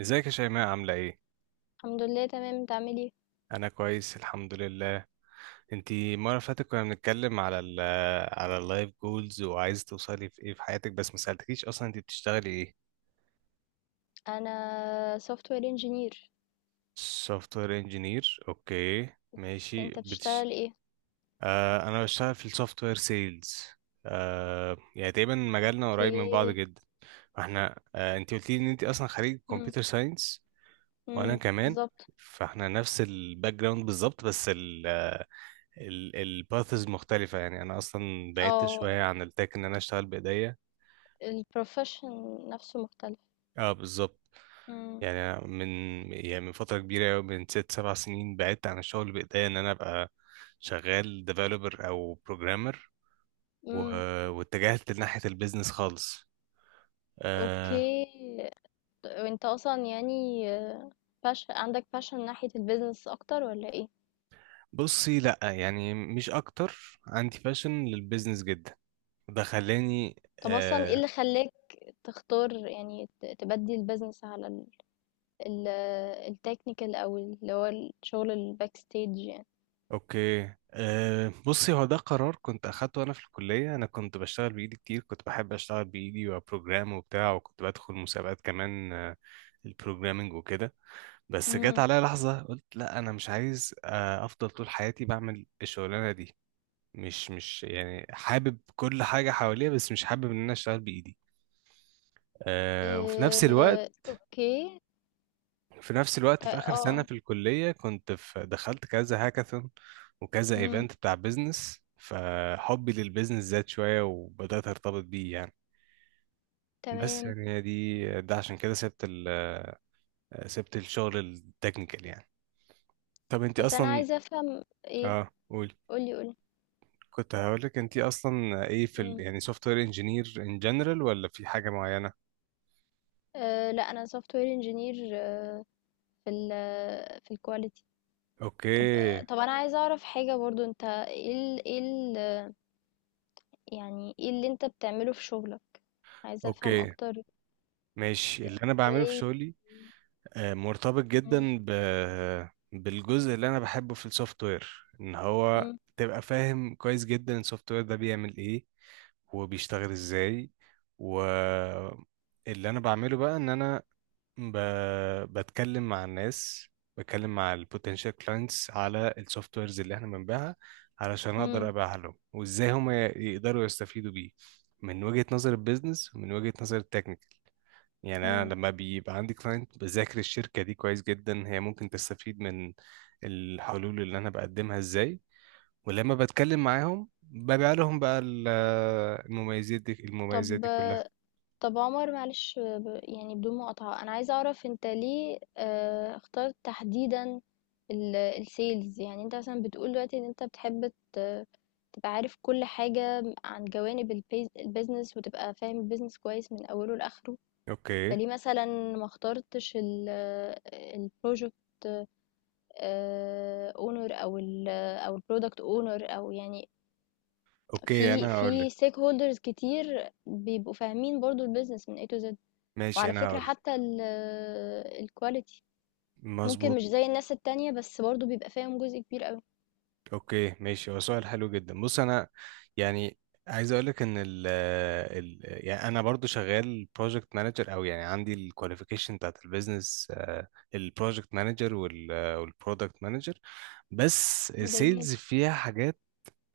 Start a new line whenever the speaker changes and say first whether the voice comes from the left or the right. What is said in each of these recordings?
right: ازيك يا شيماء عاملة ايه؟
left: الحمد لله تمام. انت عامل ايه؟
right: أنا كويس الحمد لله. انتي المرة اللي فاتت كنا بنتكلم على ال على اللايف جولز وعايزة توصلي في ايه في حياتك، بس ما سألتكيش، أصلا انتي بتشتغلي ايه؟
left: انا سوفت وير انجينير.
right: سوفت وير انجينير، اوكي.
left: بس
right: ماشي
left: انت بتشتغل ايه؟
right: آه، أنا بشتغل في السوفت وير سيلز. يعني تقريبا مجالنا قريب من بعض
left: اوكي.
right: جدا. فاحنا انتي قلتي ان انتي أصلا خريج
left: امم
right: كمبيوتر ساينس، وأنا
left: امم
right: كمان.
left: بالظبط.
right: فاحنا نفس الباك جراوند بالظبط، بس الباثز مختلفة. يعني أنا أصلا بعدت
left: اه،
right: شوية عن التك، إن أنا أشتغل بإيديا.
left: البروفيشن نفسه مختلف.
right: أه بالظبط.
left: امم.
right: يعني أنا من يعني من فترة كبيرة أوي، من ست سبع سنين بعدت عن الشغل بإيديا، إن أنا أبقى شغال ديفلوبر أو بروجرامر و...
left: امم.
right: واتجهت لناحية البيزنس خالص. أه.
left: اوكي. وانت اصلا يعني باش عندك باشن ناحية البيزنس اكتر ولا ايه؟
right: بصي، لأ يعني مش أكتر، عندي باشن للبيزنس جدا، ده خلاني
left: طب اصلا ايه اللي خلاك تختار يعني تبدي البيزنس على ال- التكنيكال او اللي هو الشغل الباك ستيج يعني؟
right: اوكي. أه، بصي، هو ده قرار كنت اخدته انا في الكليه. انا كنت بشتغل بايدي كتير، كنت بحب اشتغل بايدي وبروجرام وبتاع، وكنت بدخل مسابقات كمان، البروجرامينج وكده. بس جت عليا لحظه قلت لا، انا مش عايز افضل طول حياتي بعمل الشغلانه دي. مش يعني حابب كل حاجه حواليا، بس مش حابب ان انا اشتغل بايدي. أه، وفي نفس الوقت
left: اوكي.
right: في نفس الوقت
left: تا-
right: في آخر
left: اه
right: سنة
left: اه
right: في الكلية كنت في دخلت كذا هاكاثون وكذا
left: مم،
right: ايفنت بتاع بيزنس، فحبي للبيزنس زاد شوية وبدأت أرتبط بيه يعني. بس
left: تمام.
right: يعني هي دي، ده عشان كده سبت سبت الشغل التكنيكال يعني. طب انت
left: بس انا
right: أصلا،
left: عايزه افهم ايه.
right: اه قولي،
left: قولي.
right: كنت هقولك انت أصلا ايه في
left: مم.
right: يعني سوفت وير انجينير ان جنرال ولا في حاجة معينة؟
left: أه لا، انا سوفت وير انجينير في في الكواليتي.
right: اوكي.
left: طب طب انا عايزه اعرف حاجه برضو. انت ايه ال يعني ايه اللي انت بتعمله في شغلك؟ عايزه افهم
right: اوكي
left: اكتر.
right: ماشي، اللي انا بعمله في
left: ازاي؟
right: شغلي مرتبط
left: مم،
right: جدا بالجزء اللي انا بحبه في السوفت وير، ان هو
left: مم،
right: تبقى فاهم كويس جدا السوفت وير ده بيعمل ايه وبيشتغل ازاي. و اللي انا بعمله بقى ان انا ب... بتكلم مع الناس، بتكلم مع البوتنشال كلاينتس على السوفت ويرز اللي احنا بنبيعها، علشان اقدر
left: مم،
right: ابيعها لهم وازاي هم يقدروا يستفيدوا بيه، من وجهة نظر البيزنس ومن وجهة نظر التكنيكال. يعني
left: مم.
right: انا لما بيبقى عندي كلاينت بذاكر الشركه دي كويس جدا، هي ممكن تستفيد من الحلول اللي انا بقدمها ازاي، ولما بتكلم معاهم ببيع لهم بقى المميزات دي المميزات
left: طب
right: دي كلها.
left: طب عمر معلش، يعني بدون مقاطعة، أنا عايزة أعرف أنت ليه اخترت تحديدا السيلز. يعني أنت مثلا بتقول دلوقتي إن أنت بتحب تبقى عارف كل حاجة عن جوانب البيزنس، وتبقى فاهم البيزنس كويس من أوله لآخره.
right: اوكي.
left: فليه مثلا ما اخترتش البروجكت اونر أو ال أو البرودكت اونر، أو يعني
right: اوكي
left: في
right: انا هقول لك،
left: في ستيك هولدرز كتير بيبقوا فاهمين برضو البيزنس من A to Z.
right: ماشي
left: وعلى
right: انا
left: فكرة،
right: هقول لك.
left: حتى الquality ممكن
right: مظبوط.
left: مش زي الناس التانية، بس برضه بيبقى فيهم جزء كبير أوي.
right: اوكي ماشي، هو سؤال حلو جدا. بص انا يعني عايز اقول لك ان ال ال يعني انا برضو شغال بروجكت مانجر، او يعني عندي الكواليفيكيشن بتاعت البيزنس، البروجكت مانجر والبرودكت مانجر، بس
left: جميل.
right: السيلز فيها حاجات،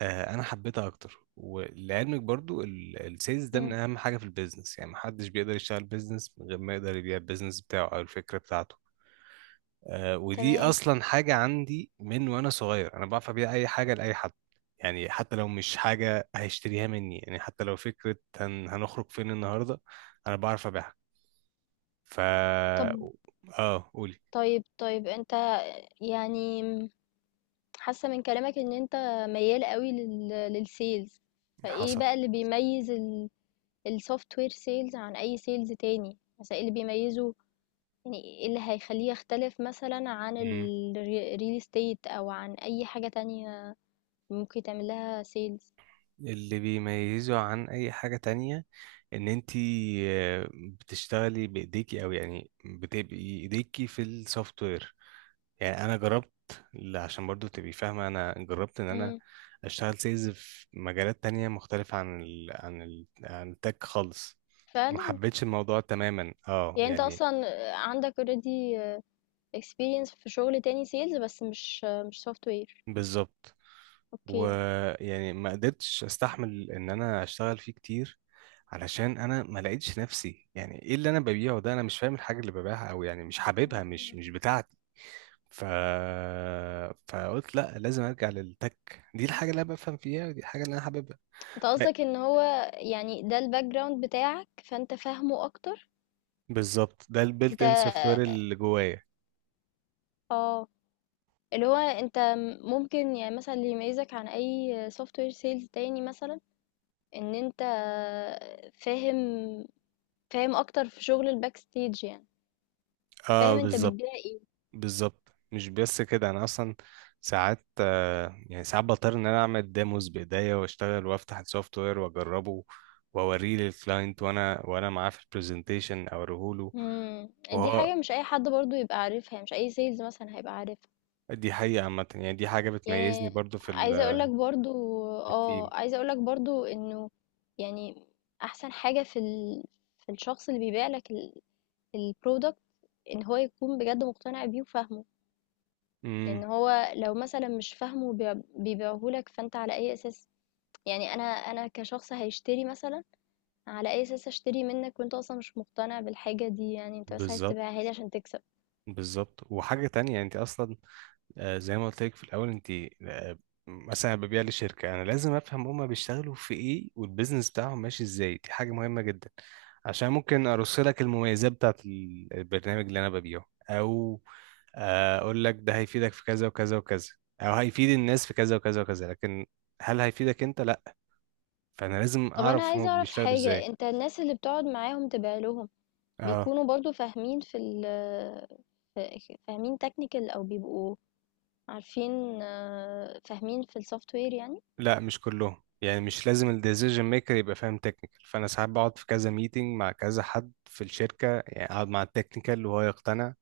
right: انا حبيتها اكتر. ولعلمك برضو السيلز ده من
left: إمم.
right: اهم حاجه في البيزنس، يعني محدش بيقدر يشتغل بيزنس من غير ما يقدر يبيع البيزنس بتاعه او الفكره بتاعته. ودي
left: تمام.
right: اصلا حاجه عندي من وانا صغير، انا بعرف ابيع اي حاجه لاي حد. يعني حتى لو مش حاجه هيشتريها مني، يعني حتى لو فكره هنخرج فين النهارده انا بعرف ابيعها. ف
left: طب
right: اه قولي.
left: طيب، طيب أنت، يعني م حاسة من كلامك إن أنت ميّال أوي للsales. فإيه
right: حصل.
left: بقى اللي بيميّز ال الsoftware sales عن أي sales تاني؟ مثلًا إيه اللي بيميّزه، يعني إيه اللي هيخلّيه يختلف مثلًا عن
right: مم.
left: real estate أو عن أي حاجة تانية ممكن تعمل لها sales؟
right: اللي بيميزه عن اي حاجه تانية ان انتي بتشتغلي بايديكي، او يعني بتبقي ايديكي في السوفت وير. يعني انا جربت، عشان برضو تبقي فاهمه، انا جربت ان انا
left: إمم.
right: اشتغل سيلز في مجالات تانية مختلفه عن التك خالص. ما
left: فعلًا؟
right: حبيتش الموضوع تماما، اه
left: يعني أنت
right: يعني.
left: أصلًا عندك already experience في شغل تاني sales، بس مش software.
right: بالظبط.
left: أوكي.
right: ويعني ما قدرتش استحمل ان انا اشتغل فيه كتير، علشان انا ما لقيتش نفسي يعني ايه اللي انا ببيعه ده، انا مش فاهم الحاجه اللي ببيعها، او يعني مش حاببها، مش
left: إمم.
right: مش بتاعتي. ف... فقلت لا، لازم ارجع للتك، دي الحاجه اللي انا بفهم فيها ودي الحاجه اللي انا حاببها.
left: أنت قصدك إن هو يعني ده الbackground بتاعك، فأنت فاهمه أكتر.
right: بالظبط، ده البيلت
left: أنت،
right: ان سوفت وير اللي جوايا.
left: آه، اللي هو أنت ممكن يعني مثلًا اللي يميزك عن أي software sales تاني مثلًا، إن أنت فاهم فاهم أكتر في شغل الbackstage يعني،
right: اه
left: فاهم أنت
right: بالظبط.
left: بتبيع إيه.
right: بالظبط، مش بس كده، انا اصلا ساعات يعني ساعات بضطر ان انا اعمل ديموز بايديا، واشتغل وافتح السوفت وير واجربه واوريه للكلاينت، وانا معاه في البرزنتيشن اوريه له
left: إمم. دي
right: وهو.
left: حاجة مش أي حد برضه يبقى عارفها، يعني مش أي sales مثلًا هيبقى عارفها.
right: دي حقيقة عامة، يعني دي حاجة بتميزني
left: يعني
right: برضو في
left: عايزة اقولك برضو،
right: في التيم.
left: اه عايزة اقولك برضو انه يعني احسن حاجة في في الشخص اللي بيبيع لك البرودكت، ان هو يكون بجد مقتنع بيه وفاهمه. ان
right: امم.
left: هو لو مثلا مش فاهمه وبيع- بيبيعهولك، فانت على اي اساس؟ يعني انا كشخص هيشتري مثلا، على اي اساس اشتري منك وانت اصلا مش مقتنع بالحاجة دي؟ يعني انت بس عايز
right: بالظبط.
left: تبيعها لي عشان تكسب.
right: بالظبط، وحاجة تانية، انت اصلا زي ما قلت لك في الاول انت، آه، مثلا ببيع لشركه، انا لازم افهم هما بيشتغلوا في ايه والبيزنس بتاعهم ماشي ازاي، دي حاجه مهمه جدا، عشان ممكن ارص لك المميزات بتاعت البرنامج اللي انا ببيعه، او اقول لك ده هيفيدك في كذا وكذا وكذا، او هيفيد الناس في كذا وكذا وكذا، لكن هل هيفيدك انت؟ لا. فانا لازم
left: طب انا
right: اعرف هما
left: عايزة اعرف
right: بيشتغلوا
left: حاجة،
right: ازاي.
left: انت الناس اللي بتقعد معاهم تبيع لهم
right: اه
left: بيكونوا برضو فاهمين في فاهمين تكنيكال، او بيبقوا عارفين، فاهمين في السوفت وير يعني؟
right: لا مش كلهم، يعني مش لازم الديسيجن ميكر يبقى فاهم تكنيكال. فانا ساعات بقعد في كذا ميتنج مع كذا حد في الشركه، يعني اقعد مع التكنيكال وهو يقتنع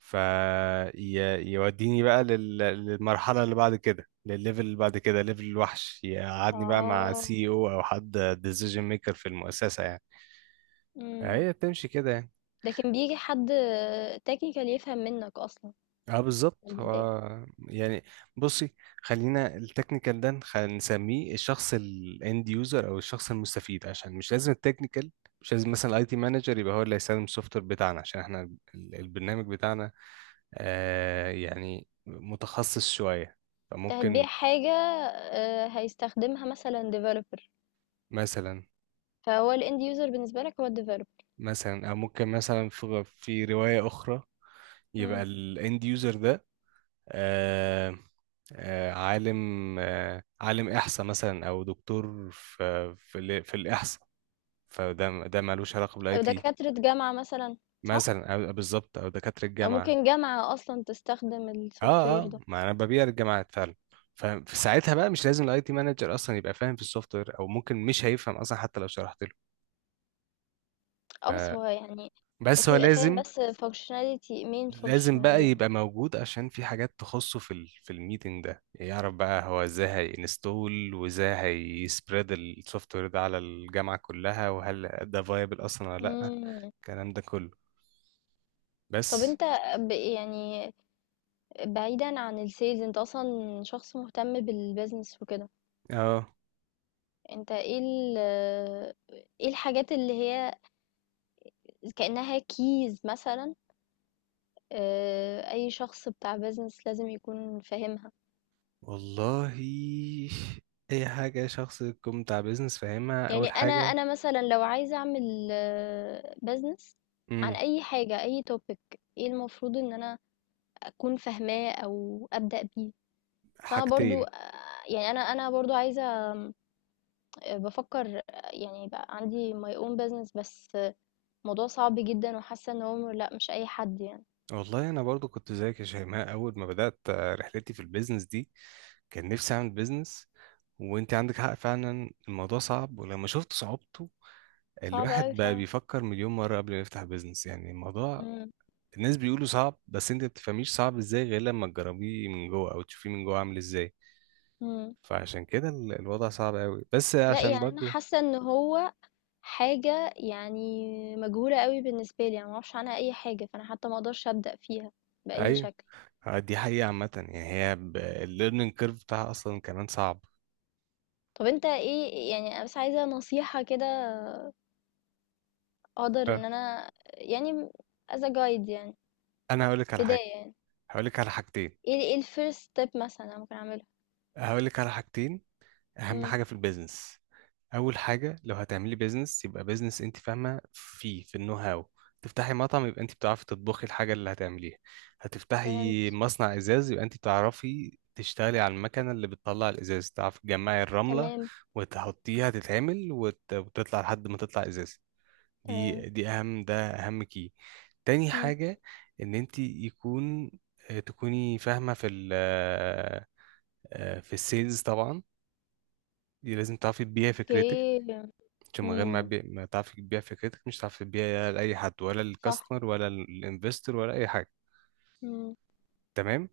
right: فيوديني بقى للمرحله اللي بعد كده، للليفل اللي بعد كده، ليفل الوحش يقعدني بقى مع
left: اه.
right: سي او او حد ديسيجن ميكر في المؤسسه يعني.
left: امم.
right: هي بتمشي كده يعني.
left: لكن بيجي حد تكنيكال يفهم منك اصلا
right: اه بالظبط،
left: من البدايه؟
right: هو يعني بصي، خلينا التكنيكال ده نسميه الشخص الاند يوزر او الشخص المستفيد، عشان مش لازم التكنيكال، مش لازم مثلا الاي تي مانجر يبقى هو اللي هيستخدم السوفت وير بتاعنا، عشان احنا البرنامج بتاعنا آه يعني متخصص شوية.
left: انت
right: فممكن
left: هتبيع حاجه هيستخدمها مثلا ديفلوبر،
right: مثلا.
left: فهو الاند يوزر بالنسبه لك هو الديفلوبر.
right: مثلا او ممكن مثلا في رواية اخرى يبقى الاند يوزر ده آه، عالم، عالم إحصاء مثلا، أو دكتور في الإحصاء، فده ده مالوش علاقة بالاي
left: او
right: تي.
left: دكاتره جامعه مثلا. صح.
right: مثلا أو بالظبط، أو دكاترة
left: او
right: الجامعة.
left: ممكن جامعه اصلا تستخدم السوفت
right: اه
left: وير
right: اه،
left: ده.
right: ما أنا ببيع للجامعات فعلا. ففي ساعتها بقى مش لازم الاي تي مانجر اصلا يبقى فاهم في السوفت وير، او ممكن مش هيفهم اصلا حتى لو شرحت له. ف-
left: اه بس هو يعني،
right: بس
left: اوكي
right: هو
left: يبقى فاهم
right: لازم،
left: بس functionality main
right: لازم
left: functional
right: بقى
left: يعني.
right: يبقى موجود، عشان في حاجات تخصه في ال في الميتنج ده، يعرف بقى هو ازاي هينستول وازاي هيسبريد السوفت وير ده على الجامعة كلها، وهل ده فايبل اصلا ولا لا،
left: مم.
right: الكلام ده كله.
left: طب
right: بس
left: انت، يعني بعيدا عن السيلز، انت اصلا شخص مهتم بالبيزنس وكده.
right: اه
left: انت ايه ايه الحاجات اللي هي كأنها كيز مثلا، اه، اي شخص بتاع بيزنس لازم يكون فاهمها؟
right: والله، اي حاجة شخص يكون بتاع بيزنس فاهمها،
left: يعني
right: اول
left: انا
right: حاجة.
left: انا مثلا لو عايزة اعمل بيزنس عن
right: امم.
left: اي حاجة، اي توبيك، ايه المفروض ان انا اكون فاهماه او ابدأ بيه؟ بس انا برضو،
right: حاجتين.
left: يعني انا برضو عايزه بفكر، يعني يبقى عندي my own business، بس الموضوع صعب جدا، وحاسه ان هو لا، مش اي حد يعني.
right: والله انا برضو كنت زيك يا شيماء، اول ما بدات رحلتي في البيزنس دي كان نفسي اعمل بيزنس. وانت عندك حق فعلا الموضوع صعب. ولما شفت صعوبته،
left: صعب قوي
right: الواحد بقى
left: فعلا.
right: بيفكر مليون مره قبل ما يفتح بيزنس، يعني الموضوع.
left: مم.
right: الناس بيقولوا صعب، بس انت ما بتفهميش صعب ازاي غير لما تجربيه من جوه او تشوفيه من جوه عامل ازاي.
left: مم.
right: فعشان كده الوضع صعب قوي، بس
left: لا
right: عشان
left: يعني انا
right: برضو.
left: حاسه ان هو حاجه يعني مجهوله قوي بالنسبه لي، يعني ما اعرفش عنها اي حاجه، فانا حتى ما اقدرش ابدا فيها باي
right: ايوه
left: شكل.
right: دي حقيقه عامه، يعني هي الليرنينج كيرف بتاعها اصلا كمان صعب.
left: طب انت ايه، يعني انا بس عايزه نصيحه كده اقدر
right: آه،
left: ان انا يعني as a guide يعني
right: انا هقول لك على حاجه،
left: بدايه يعني،
right: هقول لك على حاجتين،
left: ايه ايه الفيرست ستيب مثلا انا ممكن اعملها؟
right: هقول لك على حاجتين. اهم حاجه في البيزنس، اول حاجه لو هتعملي بيزنس يبقى بيزنس انت فاهمه فيه، في النو هاو. تفتحي مطعم يبقى انت بتعرفي تطبخي الحاجه اللي هتعمليها، هتفتحي
left: فهمت.
right: مصنع ازاز يبقى انت بتعرفي تشتغلي على المكنه اللي بتطلع الازاز، تعرفي تجمعي الرمله
left: تمام.
right: وتحطيها تتعمل وتطلع لحد ما تطلع ازاز.
left: تمام.
right: دي اهم كي. تاني
left: مم.
right: حاجه، ان انت يكون، تكوني فاهمه في ال في السيلز طبعا، دي لازم تعرفي تبيعي فكرتك.
left: اوكي.
right: عشان من غير
left: مم.
right: ما تعرفي تبيعي فكرتك مش هتعرفي تبيعي لأي حد، ولا
left: صح.
right: للكاستمر ولا للانفستور ولا أي حاجة.
left: مم.
right: تمام.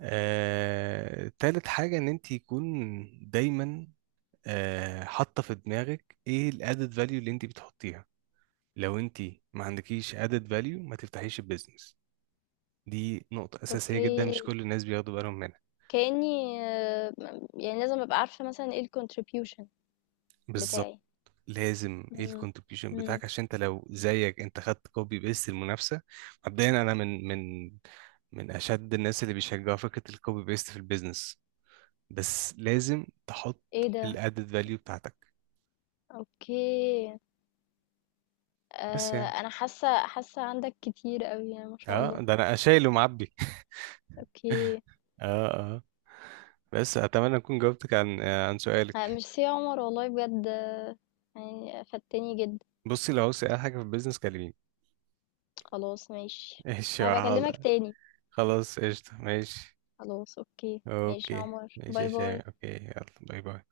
right: تالت حاجة، إن أنت يكون دايما حاطة في دماغك إيه الأدد فاليو اللي أنت بتحطيها. لو أنت ما عندكيش أدد فاليو ما تفتحيش البيزنس. دي نقطة أساسية
left: اوكي.
right: جدا مش كل الناس بياخدوا بالهم منها.
left: كأني يعني لازم ابقى عارفة مثلا ايه الكونتريبيوشن
right: بالظبط.
left: بتاعي.
right: لازم ايه
left: مم.
right: الكونتريبيوشن
left: مم.
right: بتاعك، عشان انت لو زيك انت خدت كوبي بيست المنافسه. مبدئيا انا من اشد الناس اللي بيشجعوا فكره الكوبي بيست في البيزنس، بس لازم تحط
left: ايه ده.
right: الادد فاليو بتاعتك.
left: اوكي.
right: بس
left: آه
right: يعني،
left: انا حاسة عندك كتير قوي يعني، ما شاء
right: اه
left: الله.
right: ده انا شايل ومعبي.
left: اوكي.
right: اه اه، بس اتمنى اكون جاوبتك عن عن سؤالك.
left: ميرسي يا عمر، والله بجد، يعني فدتني جدا.
right: بصي لو عاوز اي حاجه في البيزنس كلميني.
left: خلاص ماشي.
right: ماشي يا
left: انا بكلمك
right: حاضر.
left: تاني.
right: خلاص قشطه ماشي.
left: خلاص اوكي. ماشي يا
right: اوكي.
left: عمر،
right: ماشي يا
left: باي باي.
right: شيماء، اوكي يلا باي باي.